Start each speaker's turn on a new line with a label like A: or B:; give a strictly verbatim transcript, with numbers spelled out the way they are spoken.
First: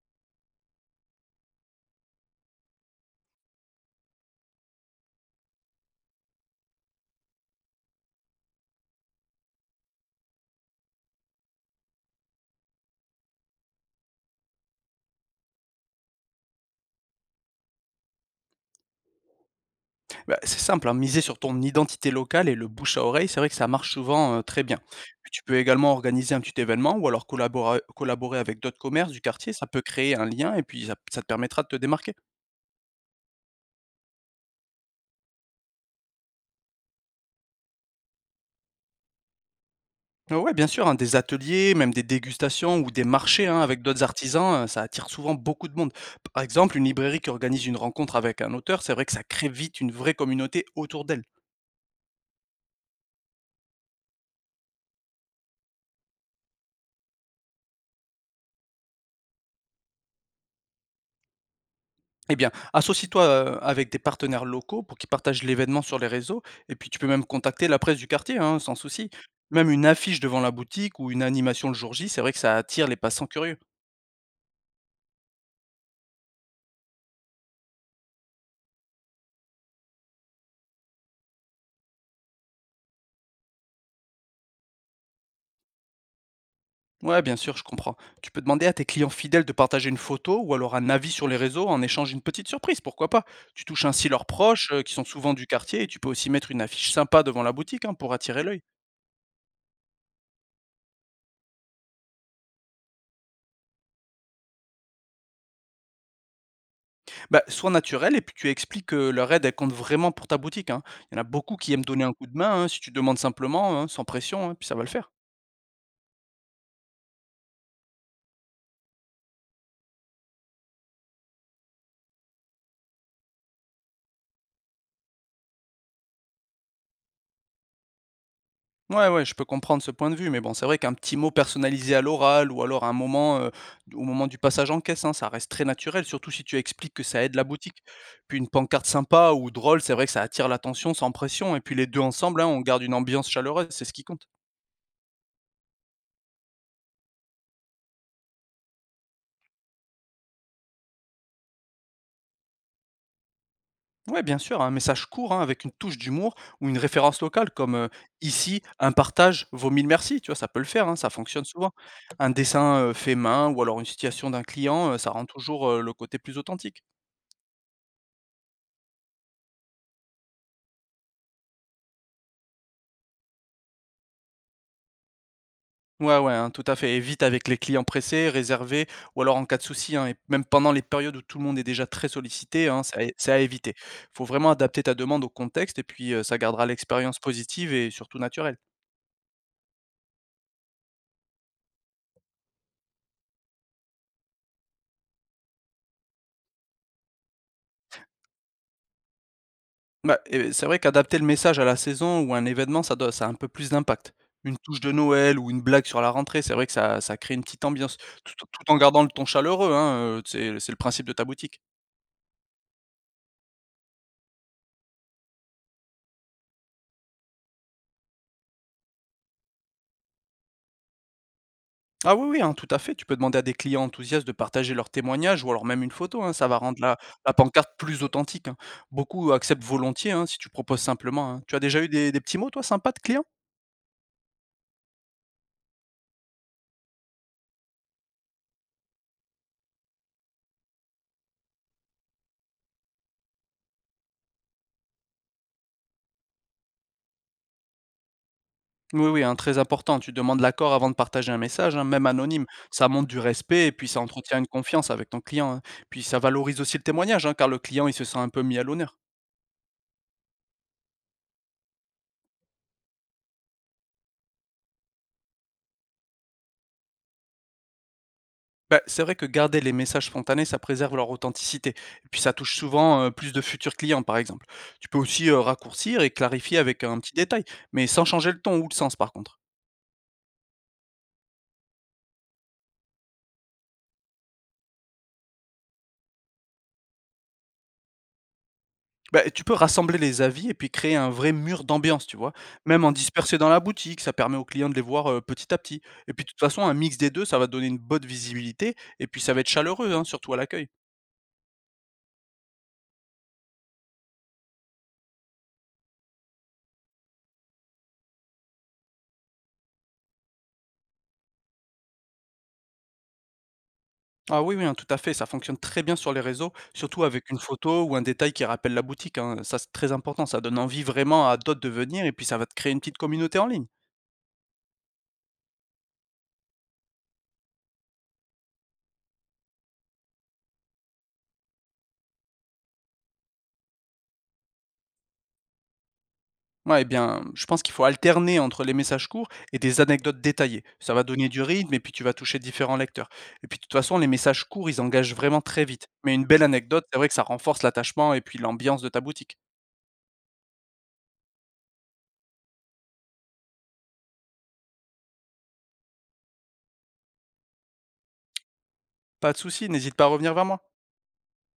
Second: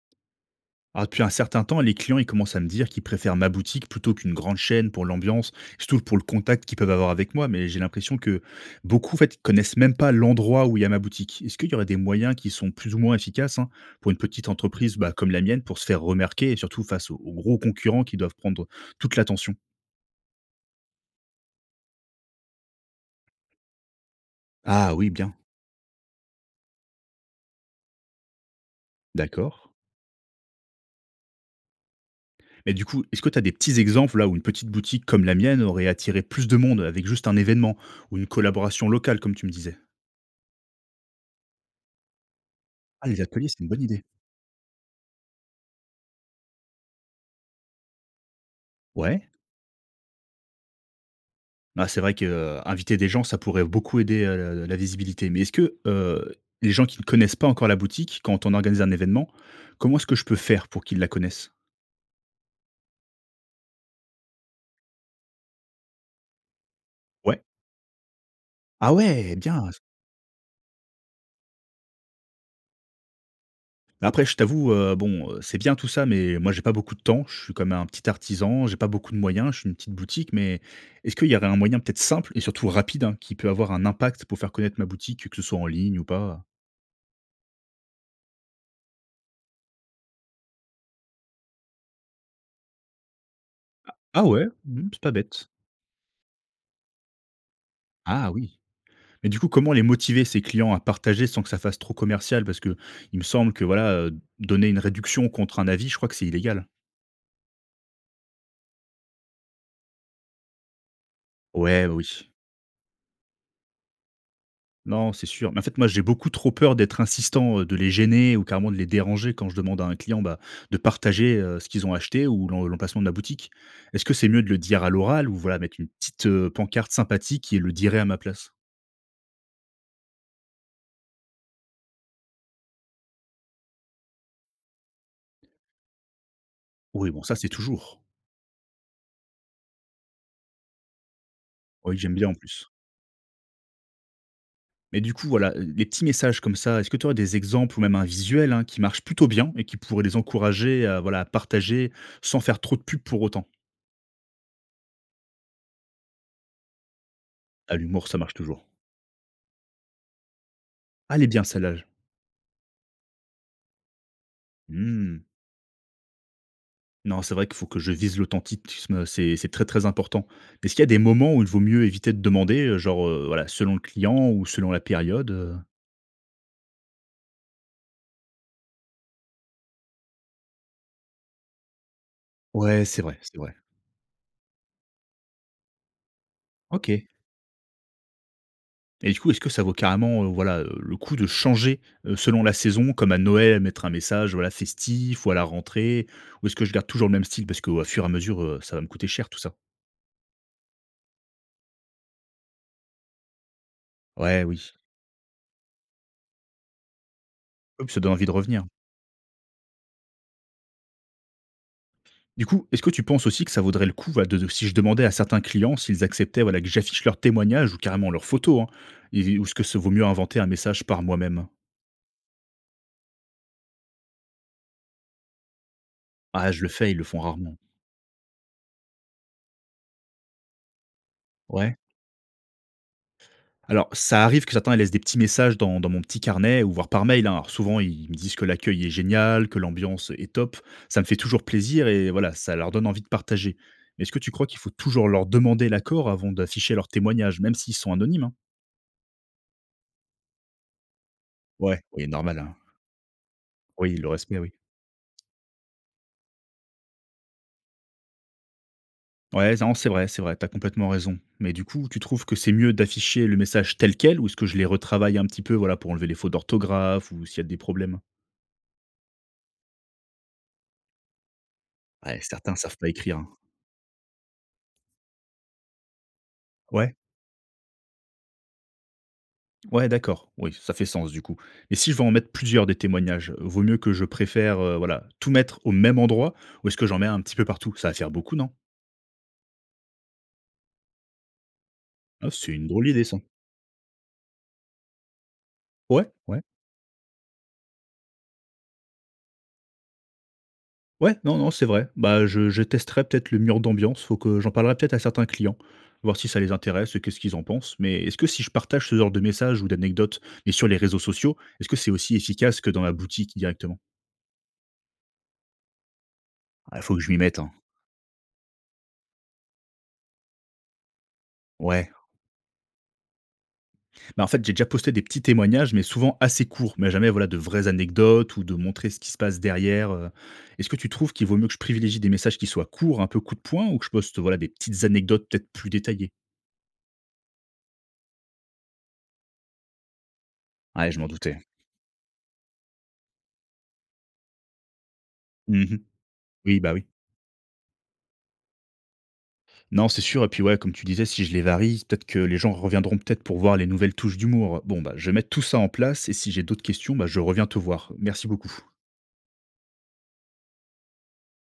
A: Alors, depuis un certain temps, les clients, ils commencent à me dire qu'ils préfèrent ma boutique plutôt qu'une grande chaîne pour l'ambiance, surtout pour le contact qu'ils peuvent avoir avec moi. Mais j'ai l'impression que beaucoup, en fait, connaissent même pas l'endroit où il y a ma boutique. Est-ce qu'il y aurait des moyens qui sont plus ou moins efficaces hein, pour une petite entreprise bah, comme la mienne pour se faire remarquer et surtout face aux, aux gros concurrents qui doivent prendre toute l'attention.
B: Bah, c'est simple, hein, miser sur ton identité locale et le bouche à oreille, c'est vrai que ça marche souvent, heu, très bien.
A: Ah oui,
B: Puis
A: bien,
B: tu peux également organiser un petit événement ou alors collaborer collaborer avec d'autres commerces du quartier, ça
A: d'accord.
B: peut créer un lien et puis ça ça te permettra de te démarquer.
A: Mais du coup, est-ce que tu as des petits exemples là où une petite boutique comme la mienne aurait attiré plus de monde avec juste un événement ou une collaboration locale, comme tu me disais?
B: Heu, ouais, bien sûr, hein, des ateliers, même des dégustations ou des
A: Ah, les
B: marchés,
A: ateliers, c'est
B: hein,
A: une bonne
B: avec d'autres
A: idée.
B: artisans, heu, ça attire souvent beaucoup de monde. Par exemple, une librairie qui organise une rencontre avec un auteur, c'est vrai que ça
A: Ouais.
B: crée vite une vraie communauté autour d'elle.
A: Bah, c'est vrai que, heu, inviter des gens, ça pourrait beaucoup aider, heu, le la visibilité. Mais est-ce que, heu, les gens qui ne connaissent pas encore la boutique, quand on organise un événement, comment est-ce que je peux faire pour qu'ils la connaissent?
B: Eh bien, associe-toi, heu, avec des partenaires locaux pour qu'ils partagent l'événement sur les réseaux et puis tu peux même
A: Ouais.
B: contacter la presse du quartier, hein, sans
A: Ah
B: souci.
A: ouais,
B: Même
A: bien!
B: une affiche devant la boutique ou une animation le jour J, c'est vrai que ça attire les passants curieux.
A: Après je t'avoue, heu, bon, heu, c'est bien tout ça, mais moi j'ai pas beaucoup de temps. Je suis comme un petit artisan, j'ai pas beaucoup de moyens, je suis une petite boutique. Mais est-ce qu'il y aurait un moyen peut-être simple et surtout rapide, hein, qui peut avoir un impact pour faire connaître ma boutique, que ce soit en ligne ou pas?
B: Ouais, bien sûr, je comprends. Tu peux demander à tes clients fidèles de partager une photo ou alors un avis sur les réseaux en échange d'une petite surprise, pourquoi pas? Tu touches ainsi
A: Ah
B: leurs
A: ouais,
B: proches, heu,
A: mmh,
B: qui
A: c'est
B: sont
A: pas
B: souvent du
A: bête.
B: quartier et tu peux aussi mettre une affiche sympa devant la boutique, hein, pour
A: Ah
B: attirer
A: oui.
B: l'œil.
A: Mais du coup, comment les motiver ces clients à partager sans que ça fasse trop commercial? Parce que il me semble que voilà, heu, donner une réduction contre un avis, je crois que c'est illégal.
B: Bah, sois naturel et puis tu expliques que leur aide, elle compte vraiment pour ta boutique, hein. Il y en a beaucoup qui aiment
A: Ouais, bah,
B: donner un
A: oui.
B: coup de main, hein, si tu demandes simplement, hein, sans pression, hein, puis ça va le faire.
A: Non, c'est sûr. Mais en fait, moi, j'ai beaucoup trop peur d'être insistant, heu, de les gêner ou carrément de les déranger quand je demande à un client, bah, de partager, heu, ce qu'ils ont acheté ou l'em l'emplacement de la boutique. Est-ce que c'est mieux de le dire à l'oral ou voilà, mettre une petite, heu, pancarte sympathique et «le dirai à ma place»?
B: Ouais, ouais, je peux comprendre ce point de vue, mais bon, c'est vrai qu'un petit mot personnalisé à l'oral ou alors à un moment, euh, au moment du passage en caisse, hein, ça reste très naturel, surtout si tu expliques que
A: Oui, bon,
B: ça
A: ça,
B: aide la
A: c'est
B: boutique.
A: toujours.
B: Puis une pancarte sympa ou drôle, c'est vrai que ça attire l'attention sans pression, et puis les
A: Oui,
B: deux
A: j'aime bien en
B: ensemble, hein, on
A: plus.
B: garde une ambiance chaleureuse, c'est ce qui compte.
A: Mais du coup, voilà, les petits messages comme ça, est-ce que tu aurais des exemples ou même un visuel, hein, qui marche plutôt bien et qui pourrait les encourager à, voilà, à partager sans faire trop de pub pour autant?
B: Ouais, bien sûr, hein, un message court hein, avec une touche d'humour ou une référence locale
A: Ah,
B: comme euh,
A: l'humour, ça marche toujours.
B: ici, un partage vaut mille merci, tu vois, ça peut le faire, hein, ça
A: Allez bien
B: fonctionne souvent.
A: celle-là, j
B: Un dessin euh, fait main ou alors une situation d'un client, euh, ça
A: mmh.
B: rend toujours euh, le côté plus authentique.
A: Non, c'est vrai qu'il faut que je vise l'authentisme, c'est c'est très, très important. Est-ce qu'il y a des moments où il vaut mieux éviter de demander, heu, genre, heu, voilà, selon le client ou selon la période, heu?
B: Ouais, ouais, hein, tout à fait. Et vite avec les clients pressés, réservés ou alors en cas de souci, hein, et même pendant les périodes où tout le monde est déjà très sollicité, hein,
A: Ouais, c'est
B: c'est à,
A: vrai,
B: c'est
A: c'est
B: à
A: vrai.
B: éviter. Il faut vraiment adapter ta demande au contexte et puis euh, ça gardera
A: OK.
B: l'expérience positive et surtout naturelle.
A: Et du coup, est-ce que ça vaut carrément, heu, voilà, heu, le coup de changer, heu, selon la saison, comme à Noël, mettre un message, voilà, festif ou à la rentrée? Ou est-ce que je garde toujours le même style parce qu'au fur et à mesure, heu, ça va me coûter cher tout ça?
B: Bah, et c'est vrai qu'adapter le message à la saison ou à un événement, ça doit ça a un peu plus d'impact.
A: Ouais,
B: Une
A: oui.
B: touche de Noël ou une blague sur la rentrée, c'est vrai que ça ça crée une petite
A: Oui,
B: ambiance,
A: ça donne envie de
B: tout
A: revenir.
B: tout en gardant le ton chaleureux, hein, heu, c'est c'est le principe de ta boutique.
A: Du coup, est-ce que tu penses aussi que ça vaudrait le coup, voilà, de de si je demandais à certains clients s'ils acceptaient, voilà, que j'affiche leurs témoignages ou carrément leurs photos, hein? Et ou est-ce que ça vaut mieux inventer un message par moi-même?
B: Ah oui, oui, hein, tout à fait, tu peux demander à des clients enthousiastes de partager leurs témoignages ou alors même une photo, hein, ça
A: Ah,
B: va
A: je le
B: rendre
A: fais, ils
B: la
A: le font
B: la
A: rarement.
B: pancarte plus authentique, hein. Beaucoup acceptent volontiers, hein, si tu proposes simplement, hein. Tu as
A: Ouais.
B: déjà eu des des petits mots toi sympas de clients?
A: Alors, ça arrive que certains laissent des petits messages dans, dans mon petit carnet ou voire par mail, hein. Alors, souvent, ils me disent que l'accueil est génial, que l'ambiance est top. Ça me fait toujours plaisir et voilà, ça leur donne envie de partager. Mais est-ce que tu crois qu'il faut toujours leur demander l'accord avant d'afficher leur témoignage, même s'ils sont anonymes hein?
B: Oui, oui, hein, très important. Tu demandes l'accord avant de partager un message,
A: Ouais,
B: hein, même
A: oui, normal,
B: anonyme.
A: hein.
B: Ça montre du respect et puis
A: Oui,
B: ça
A: le respect,
B: entretient une
A: oui.
B: confiance avec ton client, hein. Puis ça valorise aussi le témoignage, hein, car le client, il se sent un peu mis à l'honneur.
A: Ouais, non, c'est vrai, c'est vrai, t'as complètement raison. Mais du coup, tu trouves que c'est mieux d'afficher le message tel quel ou est-ce que je les retravaille un petit peu voilà, pour enlever les fautes d'orthographe ou s'il y a des problèmes?
B: Bah, c'est vrai que garder les messages spontanés, ça préserve leur authenticité. Et
A: Ouais,
B: puis ça
A: certains
B: touche
A: savent pas
B: souvent euh,
A: écrire, hein.
B: plus de futurs clients, par exemple. Tu peux aussi euh, raccourcir et clarifier avec
A: Ouais.
B: un petit détail, mais sans changer le ton ou le sens, par contre.
A: Ouais, d'accord. Oui, ça fait sens du coup. Mais si je veux en mettre plusieurs des témoignages, vaut mieux que je préfère euh, voilà, tout mettre au même endroit ou est-ce que j'en mets un petit peu partout? Ça va faire beaucoup, non?
B: Bah, tu peux rassembler les avis et puis créer un vrai mur d'ambiance, tu
A: Ah,
B: vois?
A: c'est une drôle
B: Même en
A: d'idée, ça.
B: disperser dans la boutique, ça permet aux clients de les voir, heu, petit à petit.
A: Ouais,
B: Et puis de toute
A: ouais.
B: façon, un mix des deux, ça va donner une bonne visibilité et puis ça va être chaleureux, hein, surtout à l'accueil.
A: Ouais, non, non, c'est vrai. Bah, je, je testerai peut-être le mur d'ambiance. Faut que j'en parlerai peut-être à certains clients, voir si ça les intéresse, qu'est-ce qu'ils en pensent. Mais est-ce que si je partage ce genre de messages ou d'anecdotes, mais sur les réseaux sociaux, est-ce que c'est aussi efficace que dans ma boutique directement?
B: Ah oui, oui, hein, tout à fait, ça fonctionne très bien sur les réseaux,
A: Il faut que
B: surtout
A: je m'y
B: avec
A: mette,
B: une
A: hein.
B: photo ou un détail qui rappelle la boutique, hein. Ça, c'est très important, ça donne envie vraiment à d'autres de
A: Ouais.
B: venir et puis ça va te créer une petite communauté en ligne.
A: Bah, en fait, j'ai déjà posté des petits témoignages, mais souvent assez courts, mais jamais voilà de vraies anecdotes ou de montrer ce qui se passe derrière, euh. Est-ce que tu trouves qu'il vaut mieux que je privilégie des messages qui soient courts, un peu coup de poing, ou que je poste voilà des petites anecdotes peut-être plus détaillées?
B: Ouais, eh bien, je pense qu'il faut alterner entre les messages courts et des anecdotes détaillées.
A: Ouais,
B: Ça
A: je
B: va
A: m'en
B: donner
A: doutais.
B: du rythme et puis tu vas toucher différents lecteurs. Et puis de toute façon, les messages courts, ils engagent vraiment très
A: Mhm.
B: vite. Mais une belle
A: Oui, bah
B: anecdote,
A: oui.
B: c'est vrai que ça renforce l'attachement et puis l'ambiance de ta boutique.
A: Non, c'est sûr. Et puis ouais, comme tu disais, si je les varie, peut-être que les gens reviendront peut-être pour voir les nouvelles touches d'humour. Bon, bah, je vais mettre tout ça en place et si j'ai d'autres questions, bah, je reviens te voir. Merci beaucoup.
B: Pas de souci, n'hésite pas à revenir vers moi.